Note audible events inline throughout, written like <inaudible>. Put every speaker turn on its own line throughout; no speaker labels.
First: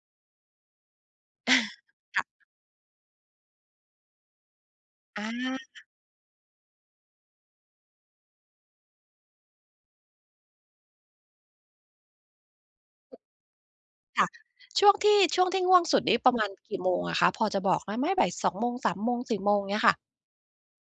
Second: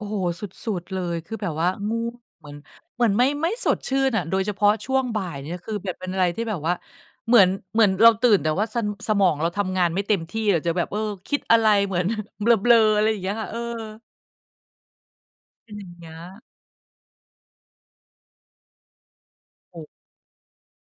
โอ้โฮ สุด ๆ เลย คือแบ
อ
บ
า
ว่าง่วง
ค่ะ
เหมือน เหมือนไม่ ไม่สดชื่นอะ โดยเฉพาะช่วงบ่
อ
ายเนี่ยคือ
า
แบบเป็นอะไรที่แบบว่า เหมือน เหมือนเราตื่น แต่ว่า สะ สมองเราทำงานไม่เต็มที่อะจะแบบ เออ คิดอะไรเหมือน <chuckles> เบลอ ๆ อะไรอย่างเงี้ยค่ะ เออ
ค่ะ ช่วงที่ ช่วงที่
เป
ง
็น
่ว
อ
ง
ย่า
ส
ง
ุด
เงี้
นี
ย
่ประมาณกี่โมงอะคะ พอจะบอกได้ไหม 14.00 โมง 15.00 16.00
โ
เ
อ
งี
้
้
โ
ย
ฮ
ค่ะ?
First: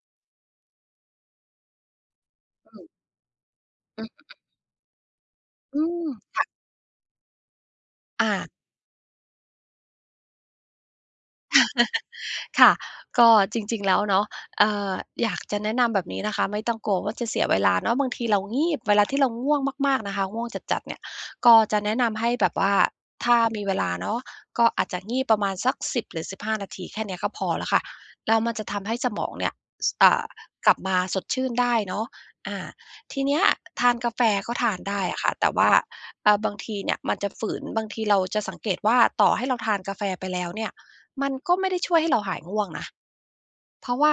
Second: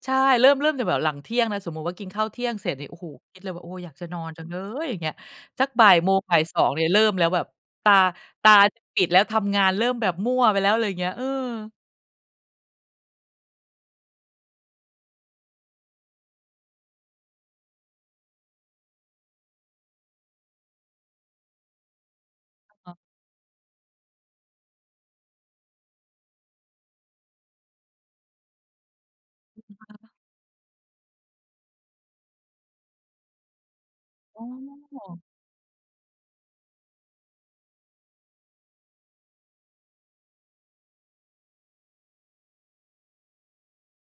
ใช่ เริ่ม เริ่มจากแบบหลังเที่ยงนะ สมมุติว่ากินข้าวเที่ยงเสร็
อ
จ
ื
เนี
ม
่ย โอ้โฮ คิดเลยว่า โอ้ อยาก
อ
จ
ื
ะนอน
อ
จังเลย อย่างเงี้ย สัก
อื
บ่าย
ม
โมง บ่
ค
าย
่ะ
สอง เนี่ยเริ่มแล้วแบบ ตา
อ
ต
า
าจะปิดแล้ว ทำงานเริ่มแบบมั่วไปแล้ว อะไรอย่างเงี้ย เออ
<laughs> ค่ะ ก็จริง ๆ แล้วเนาะ เอ่อ อยากจะแนะนำแบบนี้นะคะ ไม่ต้องกลัวว่าจะเสียเวลาเนาะ บางทีเรางีบ เวลาที่เราง่วงมาก ๆ นะคะ ง่วงจัด ๆ เนี่ย ก็จะแนะนำให้แบบว่
อ
า
ะฮะ
ถ้ามีเวลาเนาะ ก็อาจจะงีบประมาณสัก 10 หรือ 15 นาทีแค่เนี้ยก็พอแล้วค่ะ แล้วมันจะทำให้สมองเนี่ย ส อ
<unintelligible>
่า กลับมาสดชื่นได้เนาะ อา ทีเนี้ยทานกาแฟ
อ๋
ก็ทานได้อะ
อ
ค่ะ แต่ว่า เอ่อ บางทีเนี่ยมันจะฝืน บางทีเราจะสังเกตว่าต่อให้เราทานกาแฟไปแล้วเนี่ย มันก็ไม่ได้ช่วยให้เราหายง่วงนะ เพราะว่า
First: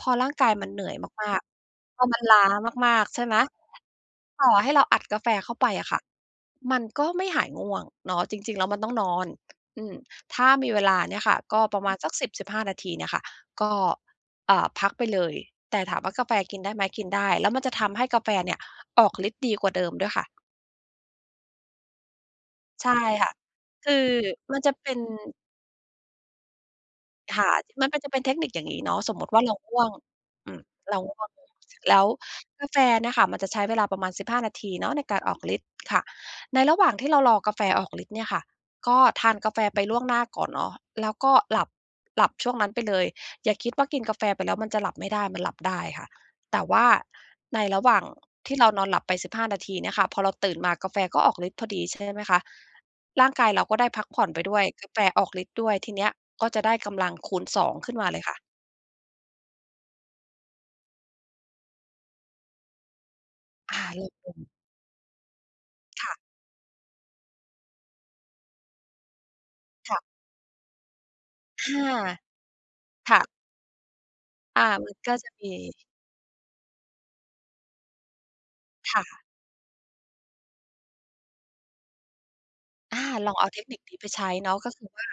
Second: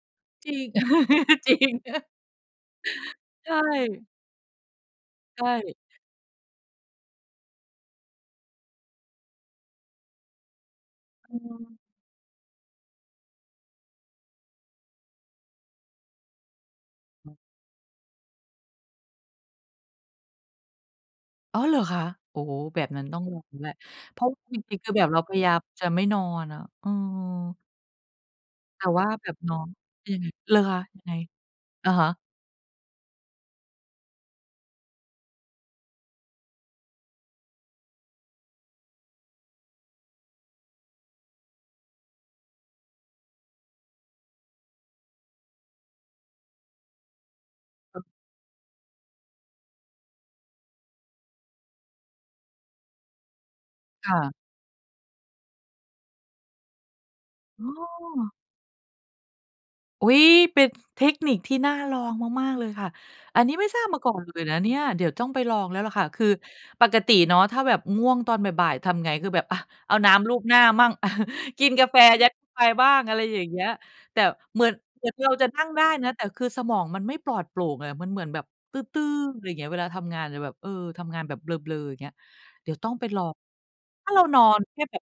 พอร่างก
จ
า
ร
ย
ิ
มั
ง
นเหนื่อยมาก
<laughs> จริง
ๆ พอมันล้ามาก ๆ ใช่ไหม?
ใช่
ต่อให้เราอัดกาแฟ
ใช
เข้าไป
่
อะค่ะ มันก็ไม่หายง่วงเนาะ จริง ๆ แล้วมันต้องนอน อืม ถ้ามีเวลาเนี่ย
เ
ค่ะ ก็
ออ
ประมาณสัก 10-15 นาทีเนี่ยค่ะ ก็ อ่า พักไปเลย แต่ถามว่ากาแฟกินได้ไหม? กินได้ แล้วมันจะทำให้กาแฟเนี่ยออกฤทธิ์ดีกว่าเดิมด้วยค่ะ
อ้อ เหรอคะ? โอ้โฮ แบ
ใช
บ
่
นั้นต้อง
ค่ะ
นอนแหละ
คือ
เพราะว่า
ม
จ
ันจะ
ริง ๆ
เ
ค
ป
ื
็
อ
น
แบบเราพยายามจะไม่นอนอะ เออ
ค่ะ มันเป็น จะเป็นเทคนิค อย่างงี
แ
้
ต่
เนา
ว
ะ
่า
สมม
แ
ุ
บ
ติ
บ
ว่าเร
น้
า
อง
ง่วง
อือ
อ
เห
ื
รอ
ม
คะ
เร
ย
า
ังไง?
ง่วง
อะ
แล้
ฮ
ว
ะ
กาแฟเนี่ยค่ะมันจะใช้เวลาประมาณ 15 นาทีเนาะในการออกฤทธิ์ค่ะ ในระหว่างที่เรารอกาแฟออกฤทธิ์เนี่ยค่ะ ก็ทานกาแฟไปล่วงหน้าก่อนเนาะ แล้วก็หลับ หลับช่วงนั้นไปเลย อย่าคิดว่ากินกาแฟไปแล้วมันจะหลับไม่ได้ มันหลับได้ค่ะ แต่ว่าในระหว่
เอ
าง
อ
ที่เรานอนหลับไป 15 นาทีเนี่ยค่ะ พอเราตื่นมากาแฟก็ออกฤทธิ์พอดี ใช่ไหมคะ ร่างกายเราก็ได้พั
ค
ก
่
ผ่อน
ะ
ไปด้วย กาแฟออกฤทธิ์ด้วย ทีเนี้ยก็จะได้กำลังคูณ ส
อ
อ
๋
ง ขึ้นมาเลย
อ
ค่ะ
อุ๊ย! เป็นเทคนิคที่น่าลองมาก ๆ เลยค่ะ อันนี้ไม่
อ
ทร
า
าบม
เร
า
ิ่
ก่อนเลย
ม
นะเนี่ย เดี๋ยวต้องไปลองแล้วแหละค่
ค
ะ
่
ค
ะ
ือปกติเนาะถ้าแบบง่วงตอนบ่าย ๆ ทำไง? คือแบบ อา เอ
ค
า
่ะ
น้ำลูบหน้ามั่ง อา กิ
ค
น
่
กา
ะ
แฟ ยัดเข้าไปบ้าง
ค
อะไ
่
ร
ะ
อย่างเงี้ย แต่เ
อ
หมื
า
อน
มัน
เหมื
ก
อ
็
นเ
จ
ร
ะ
า
ม
จะ
ี
นั่งได้นะ แต่คือสมองมันไม่ปลอดโปร่งอะ มันเหมือนแบบ ต
ค
ื
่
้อ
ะ
ๆ ไรเงี้ย เวลาทำงานจะแบบ เออ ทำงานแบบเบลอ ๆ อย่างเงี้ย เดี๋ยวต้อง
อา
ไปลอ
ล
ง
องเอาเทคนิคนี้ไป
ถ้าเร
ใช
า
้
นอ
เนาะ
น
ก็
แค
ค
่
ือ
แบ
ว
บ
่า